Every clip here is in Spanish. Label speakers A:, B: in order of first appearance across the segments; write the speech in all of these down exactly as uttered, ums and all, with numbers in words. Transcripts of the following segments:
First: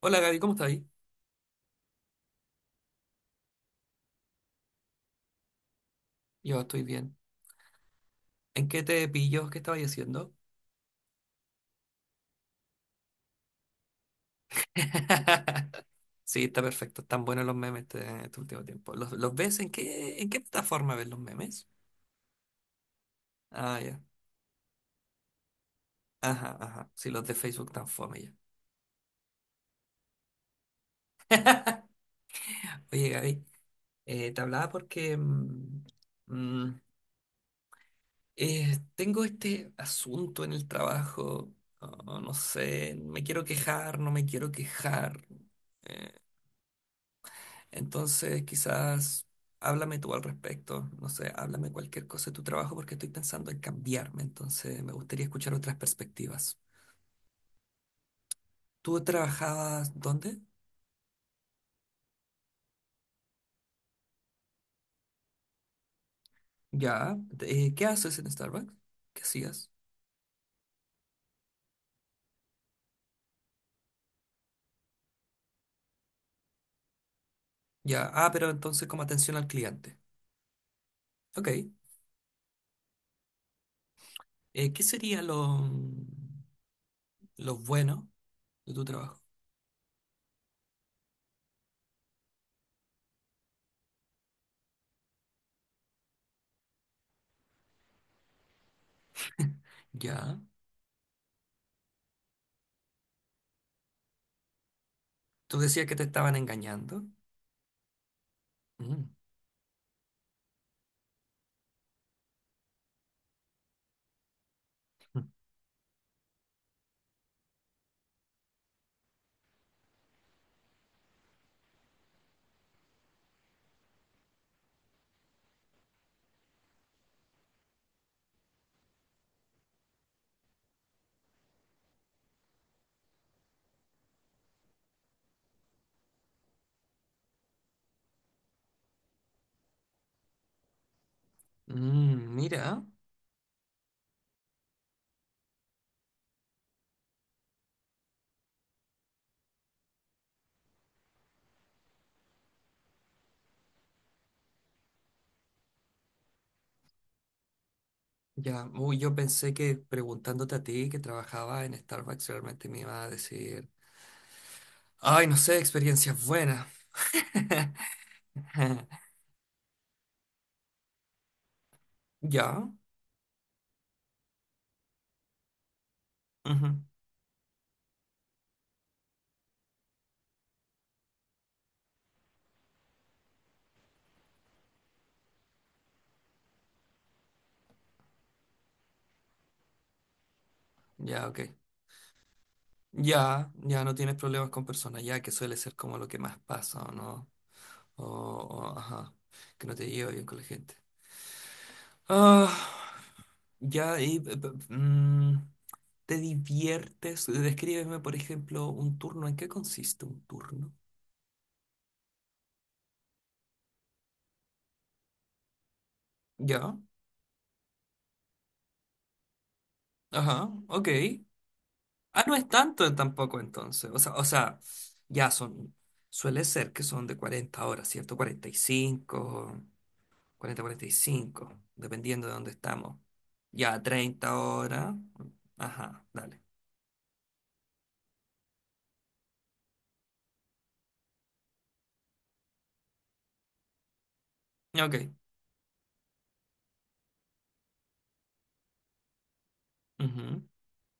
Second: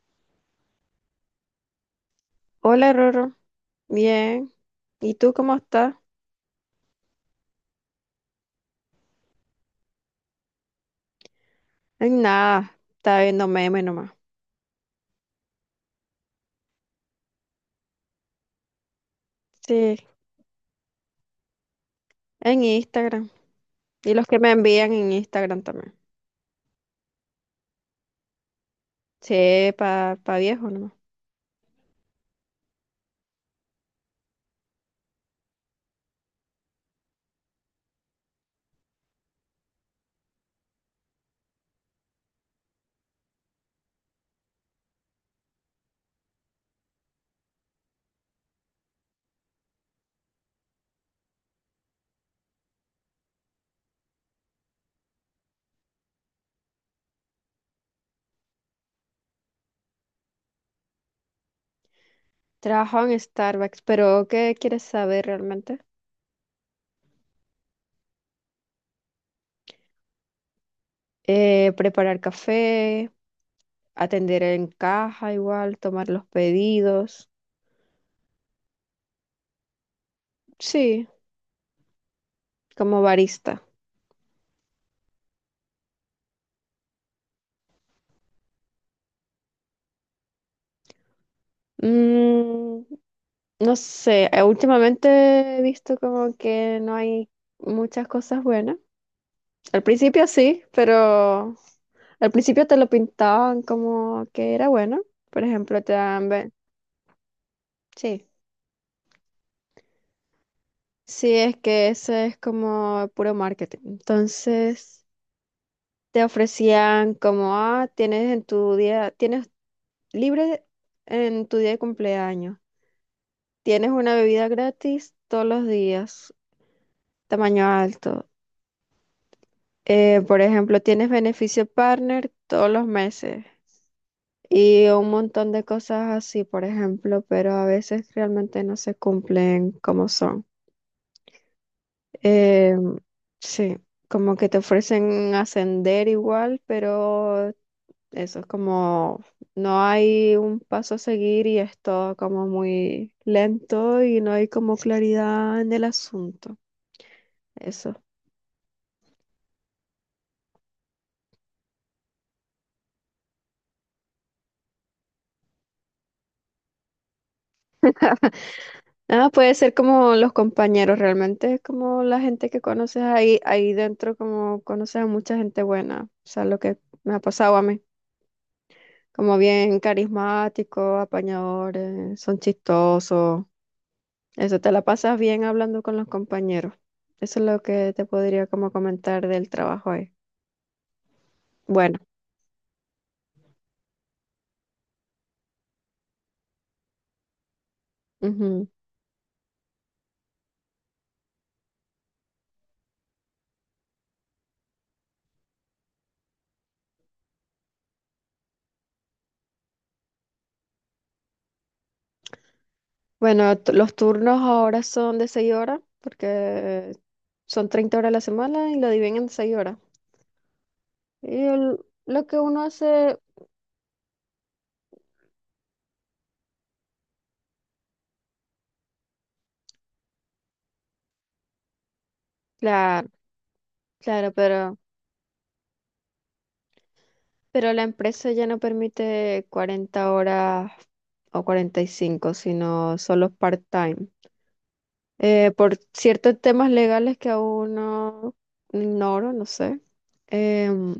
A: Hola Gaby, ¿cómo estás?
B: Hola, Roro. Bien. ¿Y tú cómo estás?
A: Yo estoy bien. ¿En qué te pillo? ¿Qué estaba diciendo?
B: En nada. Está viendo memes nomás.
A: Sí, está perfecto. Están buenos los memes este, este último tiempo. ¿Los, los ves en
B: Sí,
A: qué, en qué plataforma ves los memes?
B: en Instagram.
A: Ah, ya.
B: Y los que me envían en Instagram también.
A: Ajá, ajá. Sí, los de Facebook tan fome ya.
B: Sí, pa, pa viejo nomás.
A: Oye, Gaby, eh, te hablaba porque mm, mm, eh, tengo este asunto en el trabajo. Oh, no sé, me quiero quejar, no me quiero quejar. Eh, Entonces, quizás háblame tú al respecto, no sé, háblame cualquier cosa de tu trabajo porque estoy pensando en cambiarme, entonces me gustaría escuchar otras perspectivas. ¿Tú trabajabas dónde?
B: Trabajo en Starbucks, pero ¿qué quieres saber realmente?
A: Ya, eh, ¿qué haces en Starbucks? ¿Qué hacías?
B: Eh, preparar café, atender en caja igual, tomar los pedidos.
A: Ya, ah, pero entonces como atención al cliente.
B: Sí,
A: Ok,
B: como barista.
A: eh, ¿qué sería lo, lo bueno de tu trabajo?
B: Mm, no sé, eh, últimamente he visto como que no hay muchas cosas buenas. Al principio
A: Ya,
B: sí, pero al principio te lo pintaban como que era bueno. Por
A: tú
B: ejemplo,
A: decías
B: te
A: que te
B: dan...
A: estaban
B: ve-
A: engañando.
B: Sí,
A: Mm,
B: sí, es que eso es como puro marketing. Entonces, te ofrecían como, ah, tienes en tu día, tienes libre en tu día de cumpleaños. Tienes una bebida gratis todos los días, tamaño alto. Eh, por ejemplo, tienes beneficio partner todos los meses y un montón de cosas así, por ejemplo, pero a veces realmente no se cumplen como son.
A: mm,
B: Eh,
A: Mira.
B: sí, como que te ofrecen ascender igual, pero eso es como no hay un paso a seguir y es todo como muy lento y no hay como claridad en el asunto. Eso.
A: Ya, uy, yo pensé que preguntándote a ti que trabajaba en Starbucks realmente me iba a decir, ay, no sé, experiencias buenas.
B: Ah, puede ser como los compañeros, realmente es como la gente que
A: Ya,
B: conoces ahí, ahí dentro, como conoces a mucha gente buena, o sea, lo que
A: ujú,
B: me ha pasado a mí, como bien carismáticos, apañadores, son chistosos, eso te la pasas bien hablando con los compañeros, eso es lo que te podría como comentar del trabajo ahí.
A: ya, ok.
B: Bueno,
A: Ya, ya no tienes problemas con personas, ya que suele ser como lo que más pasa, ¿o no? O,
B: ujú.
A: o, ajá, que no te llevo bien con la gente. Ah, ya, y, eh, p- p- mm, ¿te diviertes? Descríbeme, por ejemplo, un turno. ¿En qué consiste un turno?
B: Bueno, t- los turnos ahora son de seis horas,
A: Ya,
B: porque son treinta horas a la semana y lo dividen en seis horas.
A: ajá, ok.
B: Y el-
A: Ah,
B: lo
A: no
B: que
A: es
B: uno
A: tanto
B: hace,
A: tampoco entonces. O sea, o sea, ya son, suele ser que son de cuarenta horas, ¿cierto? Cuarenta cuarenta y cinco, cuarenta cuarenta y cinco, dependiendo de dónde estamos.
B: claro,
A: Ya
B: claro,
A: treinta
B: pero,
A: horas. Ajá, dale.
B: pero la empresa ya no permite cuarenta horas o cuarenta y cinco sino solo part-time.
A: Ok.
B: Eh, por ciertos temas legales que aún no ignoro, no sé.
A: Ujú,
B: em,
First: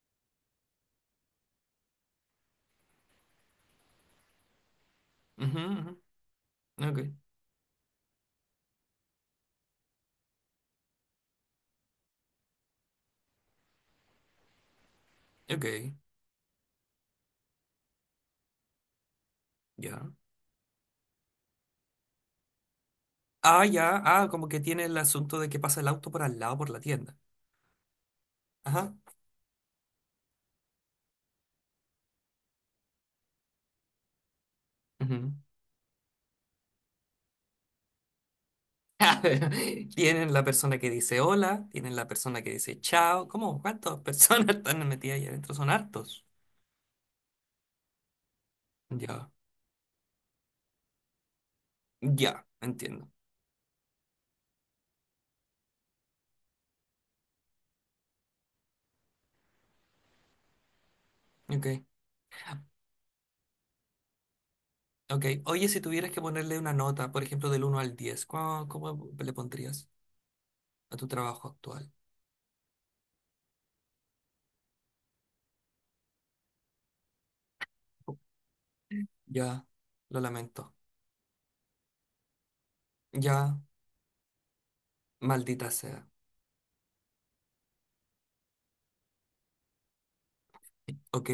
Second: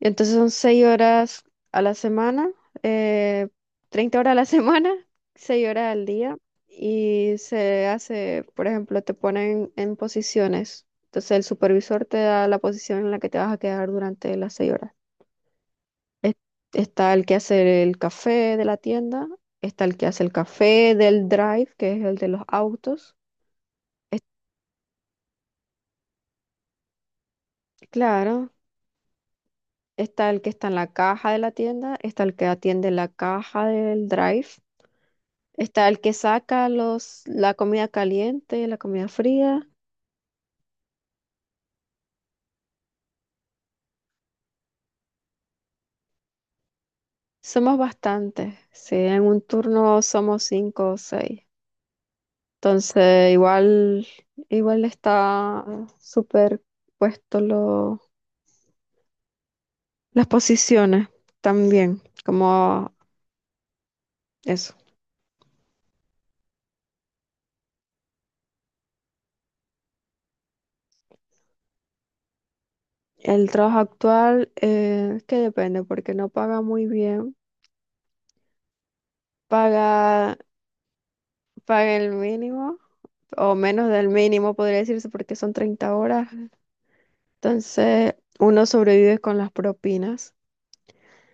B: Entonces son seis horas a la semana, eh, treinta horas a la semana,
A: ujú,
B: seis horas
A: ujú.
B: al día.
A: Ok,
B: Y se hace, por ejemplo, te ponen en posiciones. Entonces el supervisor te da la posición en la que te vas a quedar durante las seis horas.
A: ok,
B: Es- Está el que hace el café de la tienda, está el que
A: ya.
B: hace el café del drive, que es el de los autos.
A: Ah, ya,
B: Es-
A: ah, como que tiene el asunto de que pasa el auto por al lado por la tienda.
B: claro,
A: Ajá.
B: está el que está en la caja de la tienda, está el que atiende la caja del drive. Está el que saca los, la comida caliente, la comida fría.
A: Tienen la persona que dice hola, tienen la persona que dice chao. ¿Cómo? ¿Cuántas personas están metidas ahí adentro? Son hartos.
B: Somos bastantes, sí, en
A: Ya,
B: un turno somos cinco o seis.
A: ya, entiendo.
B: Entonces, igual, igual está súper puesto lo- las posiciones
A: Ok,
B: también, como eso.
A: ok. Oye, si tuvieras que ponerle una nota, por ejemplo, del uno al diez, ¿cómo, cómo le pondrías a tu trabajo actual?
B: El trabajo actual, eh, que depende, porque no paga muy bien.
A: Ya, lo
B: Paga,
A: lamento.
B: paga el mínimo, o
A: Ya,
B: menos del mínimo, podría decirse, porque son
A: maldita
B: treinta
A: sea.
B: horas Entonces, uno sobrevive con las propinas
A: Ok,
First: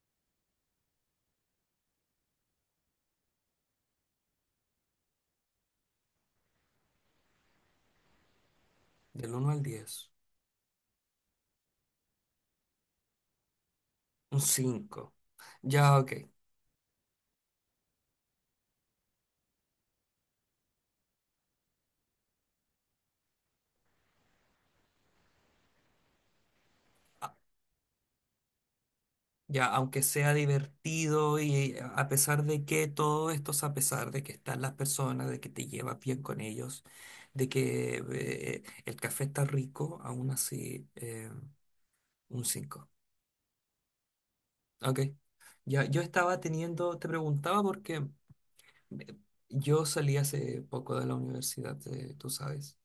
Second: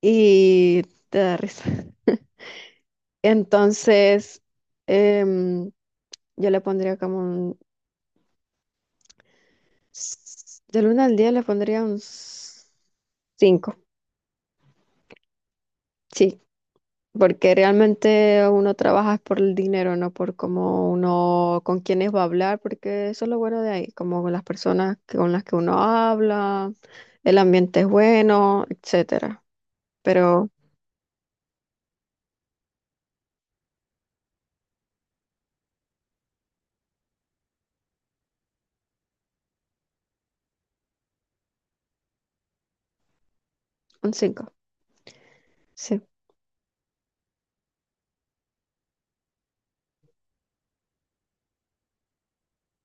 B: y te da risa. Entonces, em, yo le pondría como un...
A: del uno al diez,
B: s- Del uno al diez le pondría un cinco,
A: un cinco. Ya, ok.
B: sí, porque realmente uno trabaja es por el dinero, no por cómo uno, con quiénes va a hablar, porque eso es lo bueno de ahí, como con las personas que- con las que uno habla, el ambiente es bueno, etcétera.
A: Ya, aunque sea
B: Pero
A: divertido y a pesar de que todo esto es a pesar de que están las personas, de que te llevas bien con ellos, de que eh, el café está rico, aún así eh, un cinco.
B: un cinco,
A: Ok. Ya,
B: sí.
A: yo estaba teniendo, te preguntaba porque eh, yo salí hace poco de la universidad, eh, tú sabes.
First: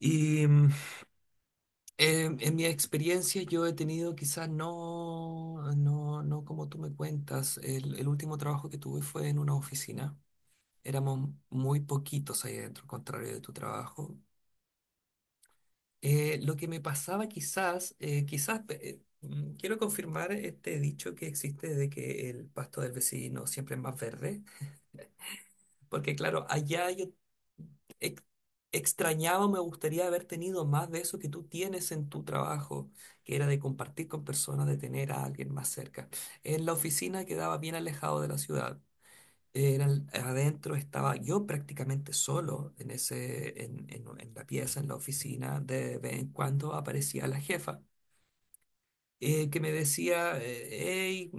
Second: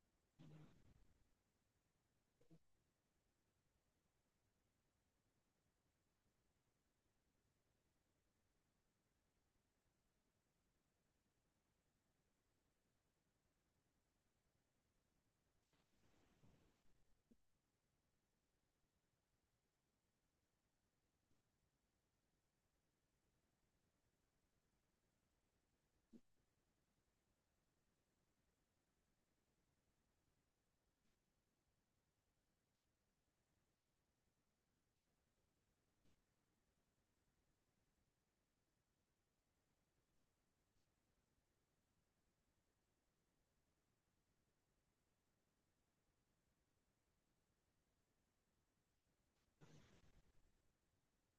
A: Y mm, En, en mi experiencia yo he tenido quizás no, no, no como tú me cuentas. El, el último trabajo que tuve fue en una oficina. Éramos muy poquitos ahí adentro, al contrario de tu trabajo. Eh, lo que me pasaba quizás, eh, quizás eh, mm, quiero confirmar este dicho que existe de que el pasto del vecino siempre es más verde, porque claro, allá yo ex- extrañaba, me gustaría haber tenido más de eso que tú tienes en tu trabajo, que era de compartir con personas, de tener a alguien más cerca. En la oficina quedaba bien alejado de la ciudad. Era, adentro estaba yo prácticamente solo en ese, en, en en la pieza, en la oficina. De vez en cuando aparecía la jefa eh, que me decía, hey,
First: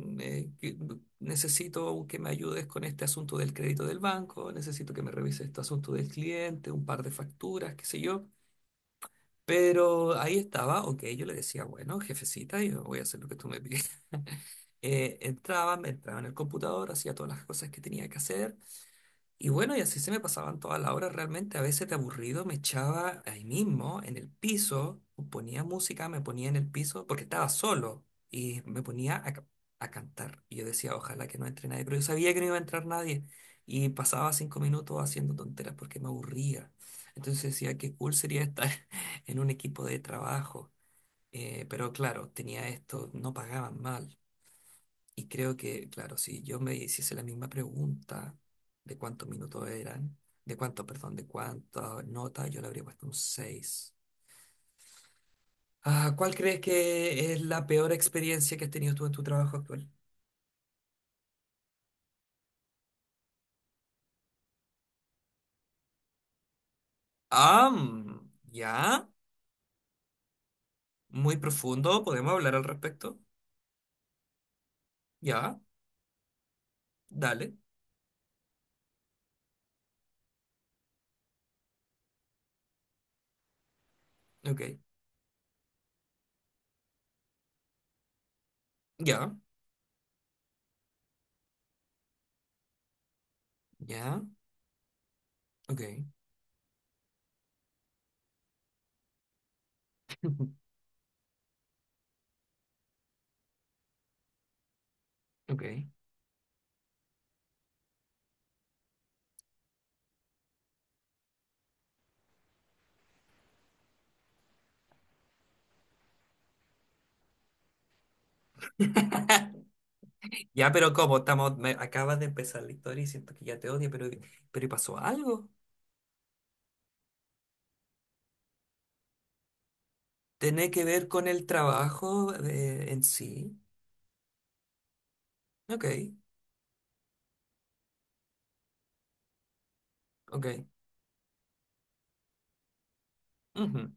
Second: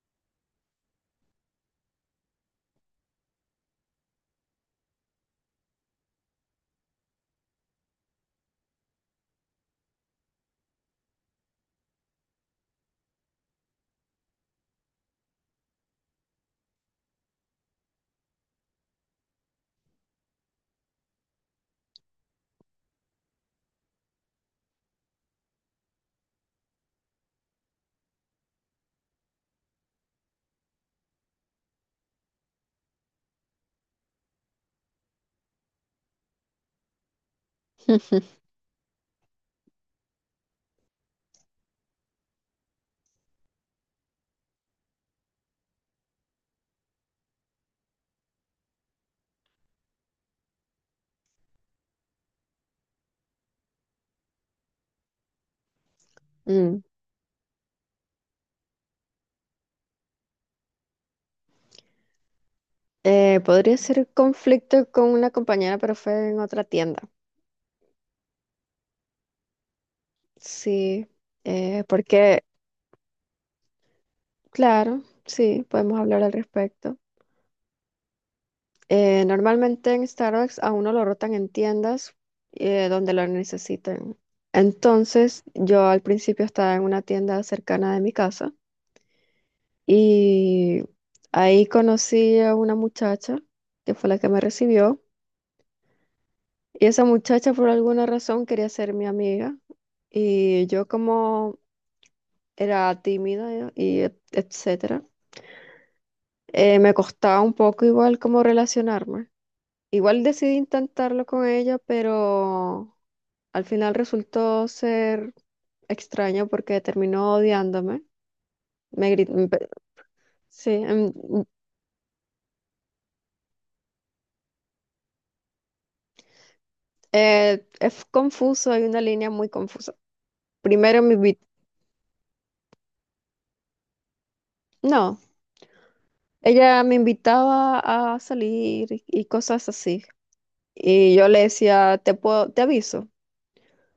A: necesito que me ayudes con este asunto del crédito del banco, necesito que me revise este asunto del cliente, un par de facturas, qué sé yo. Pero ahí estaba, ok, yo le decía, bueno, jefecita, yo voy a hacer lo que tú me pides. Eh, entraba, me entraba en el computador, hacía todas las cosas que tenía que hacer y bueno, y así se me pasaban todas las horas realmente. A veces de aburrido me echaba ahí mismo, en el piso, ponía música, me ponía en el piso, porque estaba solo, y me ponía a, ca- a cantar. Y yo decía, ojalá que no entre nadie, pero yo sabía que no iba a entrar nadie. Y pasaba cinco minutos haciendo tonteras porque me aburría. Entonces decía, qué cool sería estar en un equipo de trabajo. Eh, pero claro, tenía esto, no pagaban mal. Y creo que, claro, si yo me hiciese la misma pregunta de cuántos minutos eran, de cuánto, perdón, de cuántas notas, yo le habría puesto un seis. Ah, ¿cuál crees
B: Mm.
A: que es la peor experiencia que has tenido tú en tu trabajo actual?
B: Eh, podría ser conflicto con una compañera, pero fue en otra tienda.
A: Ah, mm, ya,
B: Sí,
A: muy
B: eh,
A: profundo, podemos
B: porque,
A: hablar al respecto.
B: claro,
A: Ya,
B: sí, podemos hablar al respecto.
A: dale,
B: Eh, normalmente en Starbucks a uno lo rotan en tiendas eh, donde lo necesiten.
A: ok,
B: Entonces, yo al principio estaba en una tienda cercana de mi casa
A: ya,
B: y ahí conocí a una muchacha que fue la
A: ya,
B: que me recibió.
A: ok,
B: Y esa muchacha por alguna razón quería ser mi amiga y yo como era tímida y et- etcétera,
A: ok.
B: eh, me costaba un poco igual como relacionarme. Igual decidí intentarlo con ella, pero al final resultó ser extraño porque terminó odiándome. Me gri- me pe- Sí,
A: Ya, pero
B: em,
A: ¿cómo
B: mm,
A: estamos? Me acabas de empezar la historia y siento que ya te odio, pero, pero ¿y pasó algo?
B: eh, es confuso, hay una línea muy confusa.
A: Tiene que
B: Primero
A: ver
B: me
A: con el
B: invitó,
A: trabajo eh, en sí.
B: no.
A: Ok,
B: Ella me invitaba a salir y y cosas así.
A: ok.
B: Y yo le decía, te puedo, te aviso.
A: Ujú,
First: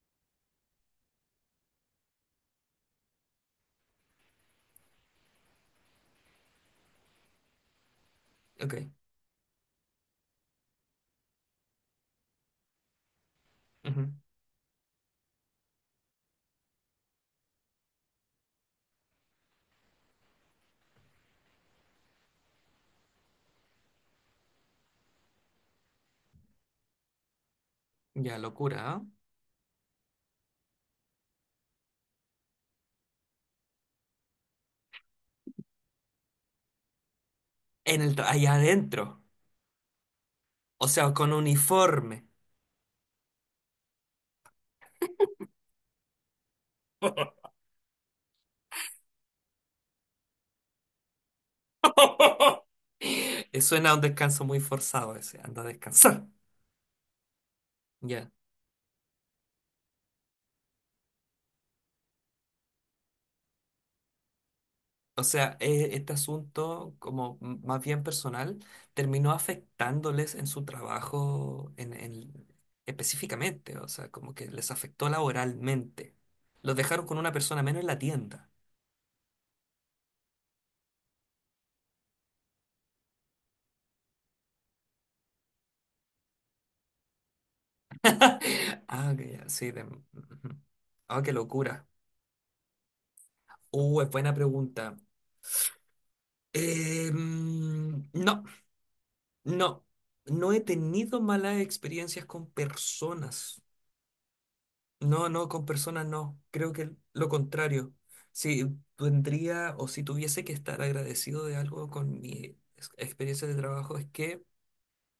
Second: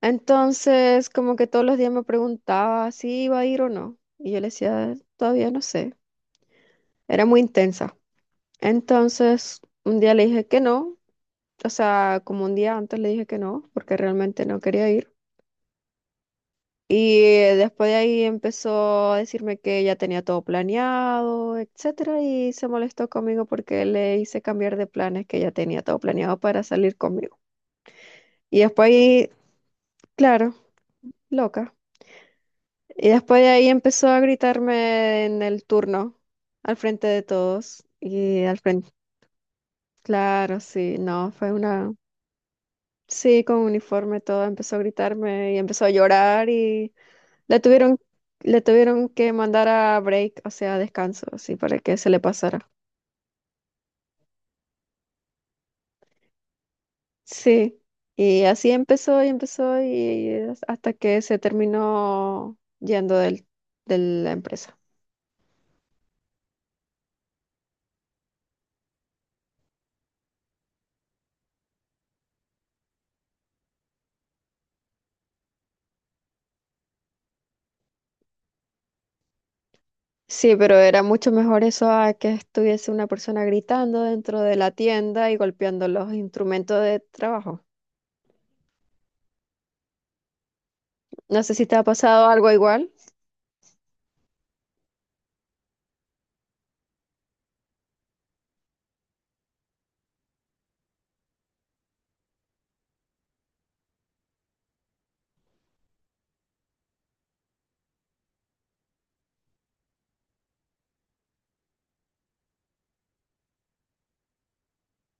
B: Entonces, como que todos los días me preguntaba si iba a ir o no. Y yo le decía, todavía no sé. Era muy intensa.
A: ok.
B: Entonces, un día le dije que no. O sea, como un día antes le dije que no, porque
A: Ujú.
B: realmente no quería ir. Y eh, después de ahí empezó a decirme que ya tenía todo planeado, etcétera, y se molestó conmigo porque le hice cambiar de planes que ya tenía todo planeado para salir conmigo.
A: Ya,
B: Y después
A: locura. ¿Ah?
B: ahí, claro, loca. Y después de ahí empezó a gritarme en el turno, al frente de todos.
A: En el tra-
B: Y
A: allá
B: al frente,
A: adentro.
B: claro,
A: O
B: sí,
A: sea,
B: no,
A: con
B: fue una,
A: uniforme.
B: sí, con uniforme todo, empezó a gritarme y empezó a llorar y la tuvieron, le tuvieron que mandar a break, o sea, a descanso, así, para que se le pasara.
A: Suena a un descanso muy forzado ese. Anda a descansar.
B: Sí,
A: Ya.
B: y así empezó y empezó y hasta que se terminó yendo del, de la empresa.
A: O sea, e- este asunto, como m- más bien personal, terminó afectándoles en su trabajo en, en- específicamente, o sea, como que les afectó laboralmente. Los dejaron con una persona menos en la tienda.
B: Sí, pero era mucho mejor eso a que estuviese una persona gritando dentro de la tienda y golpeando los instrumentos de trabajo.
A: Ah, ok, ya, sí. De- ujú. Ah, qué
B: No sé si te ha
A: locura.
B: pasado algo igual.
A: Uh, es buena pregunta. Eh, mm, no, no. No he tenido malas experiencias con personas. No, no, con personas no. Creo que lo contrario. Si tendría o si tuviese que estar agradecido de algo con mi ex- experiencia de trabajo es que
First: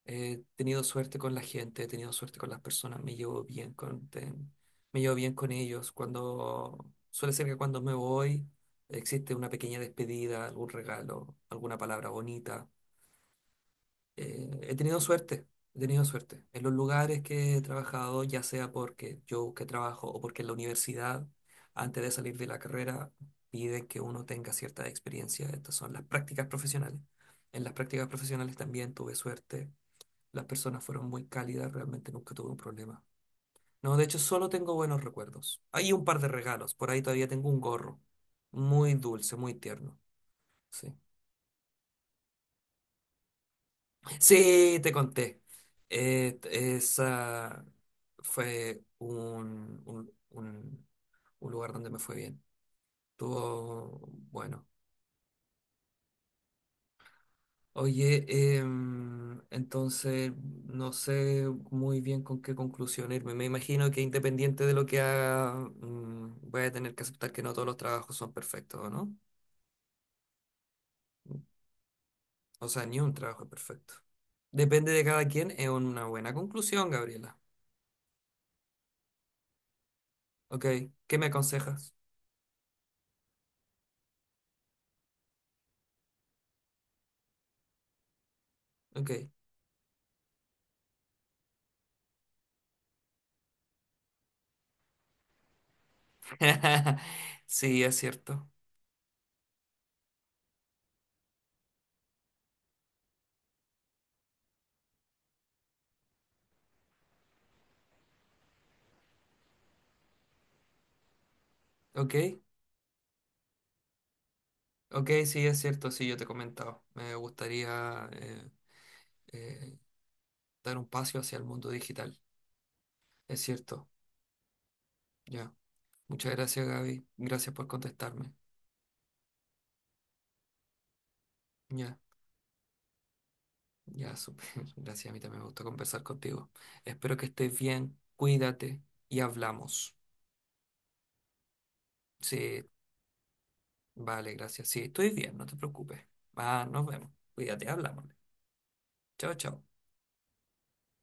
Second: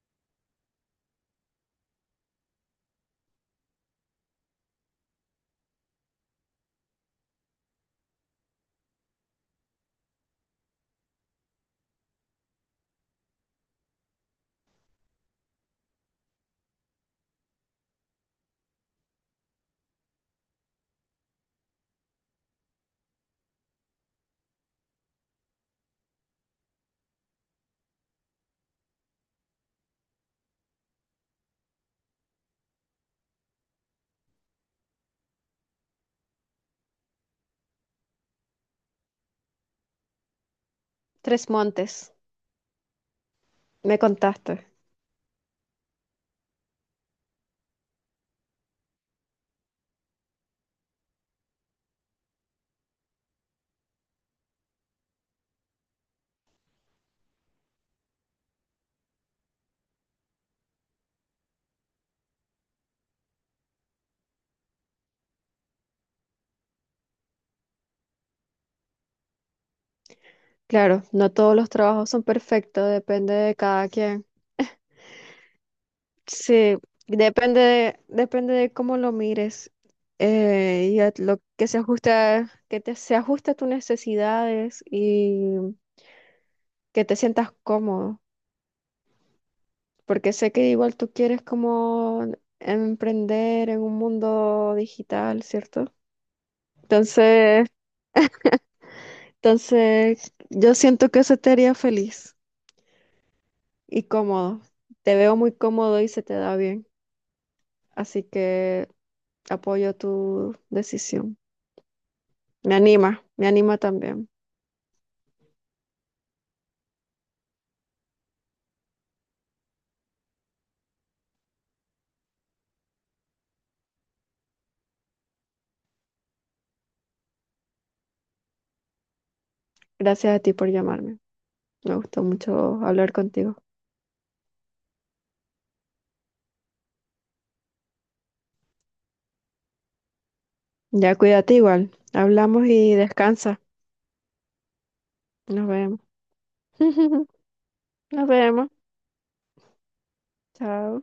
A: he tenido suerte con la gente, he tenido suerte con las personas, me llevo bien con, ten- me llevo bien con ellos. Cuando suele ser que cuando me voy existe una pequeña despedida, algún regalo, alguna palabra bonita eh, he tenido suerte, he tenido suerte. En los lugares que he trabajado, ya sea porque yo busqué trabajo o porque en la universidad, antes de salir de la carrera, piden que uno tenga cierta experiencia. Estas son las prácticas profesionales. En las prácticas profesionales también tuve suerte. Las personas fueron muy cálidas, realmente nunca tuve un problema. No, de hecho, solo tengo buenos recuerdos. Hay un par de regalos, por ahí todavía tengo un gorro. Muy dulce, muy tierno. Sí.
B: Tres Montes, me contaste.
A: Sí, te conté. Eh, t- esa fue un, un, un- un lugar donde me fue bien. Estuvo bueno. Oye, em, entonces no sé muy bien con qué conclusión irme. Me imagino que independiente de lo que haga, mm, voy a tener que aceptar que no todos los trabajos son perfectos, ¿o no?
B: Claro, no todos los trabajos son
A: O sea,
B: perfectos,
A: ni un
B: depende
A: trabajo es
B: de cada
A: perfecto.
B: quien.
A: Depende de cada quien, es una buena
B: Sí,
A: conclusión, Gabriela.
B: depende de, depende de cómo lo mires
A: Ok,
B: eh, y a
A: ¿qué me
B: lo que se
A: aconsejas?
B: ajusta, que te, se ajuste a tus necesidades y que te sientas cómodo,
A: Ok.
B: porque sé que igual tú quieres como emprender en un mundo digital, ¿cierto? Entonces,
A: Sí, es cierto.
B: entonces yo siento que eso te haría feliz y cómodo. Te veo muy cómodo y se te da bien, así que apoyo tu decisión.
A: Ok,
B: Me anima, me anima también.
A: ok, sí, es cierto. Sí, yo te he comentado. Me gustaría eh, eh, dar un paso hacia el mundo digital. Es cierto. Ya. Muchas gracias, Gaby. Gracias por contestarme.
B: Gracias a ti por llamarme. Me
A: Ya,
B: gustó mucho hablar contigo.
A: ya, súper. Gracias. A mí también me gusta conversar contigo. Espero que estés bien. Cuídate y hablamos.
B: Ya cuídate igual. Hablamos
A: Sí,
B: y descansa.
A: vale, gracias. Sí, estoy bien, no te
B: Nos vemos.
A: preocupes. Ah, nos vemos. Cuídate, hablamos.
B: Nos vemos.
A: Chao, chao.
B: Chao.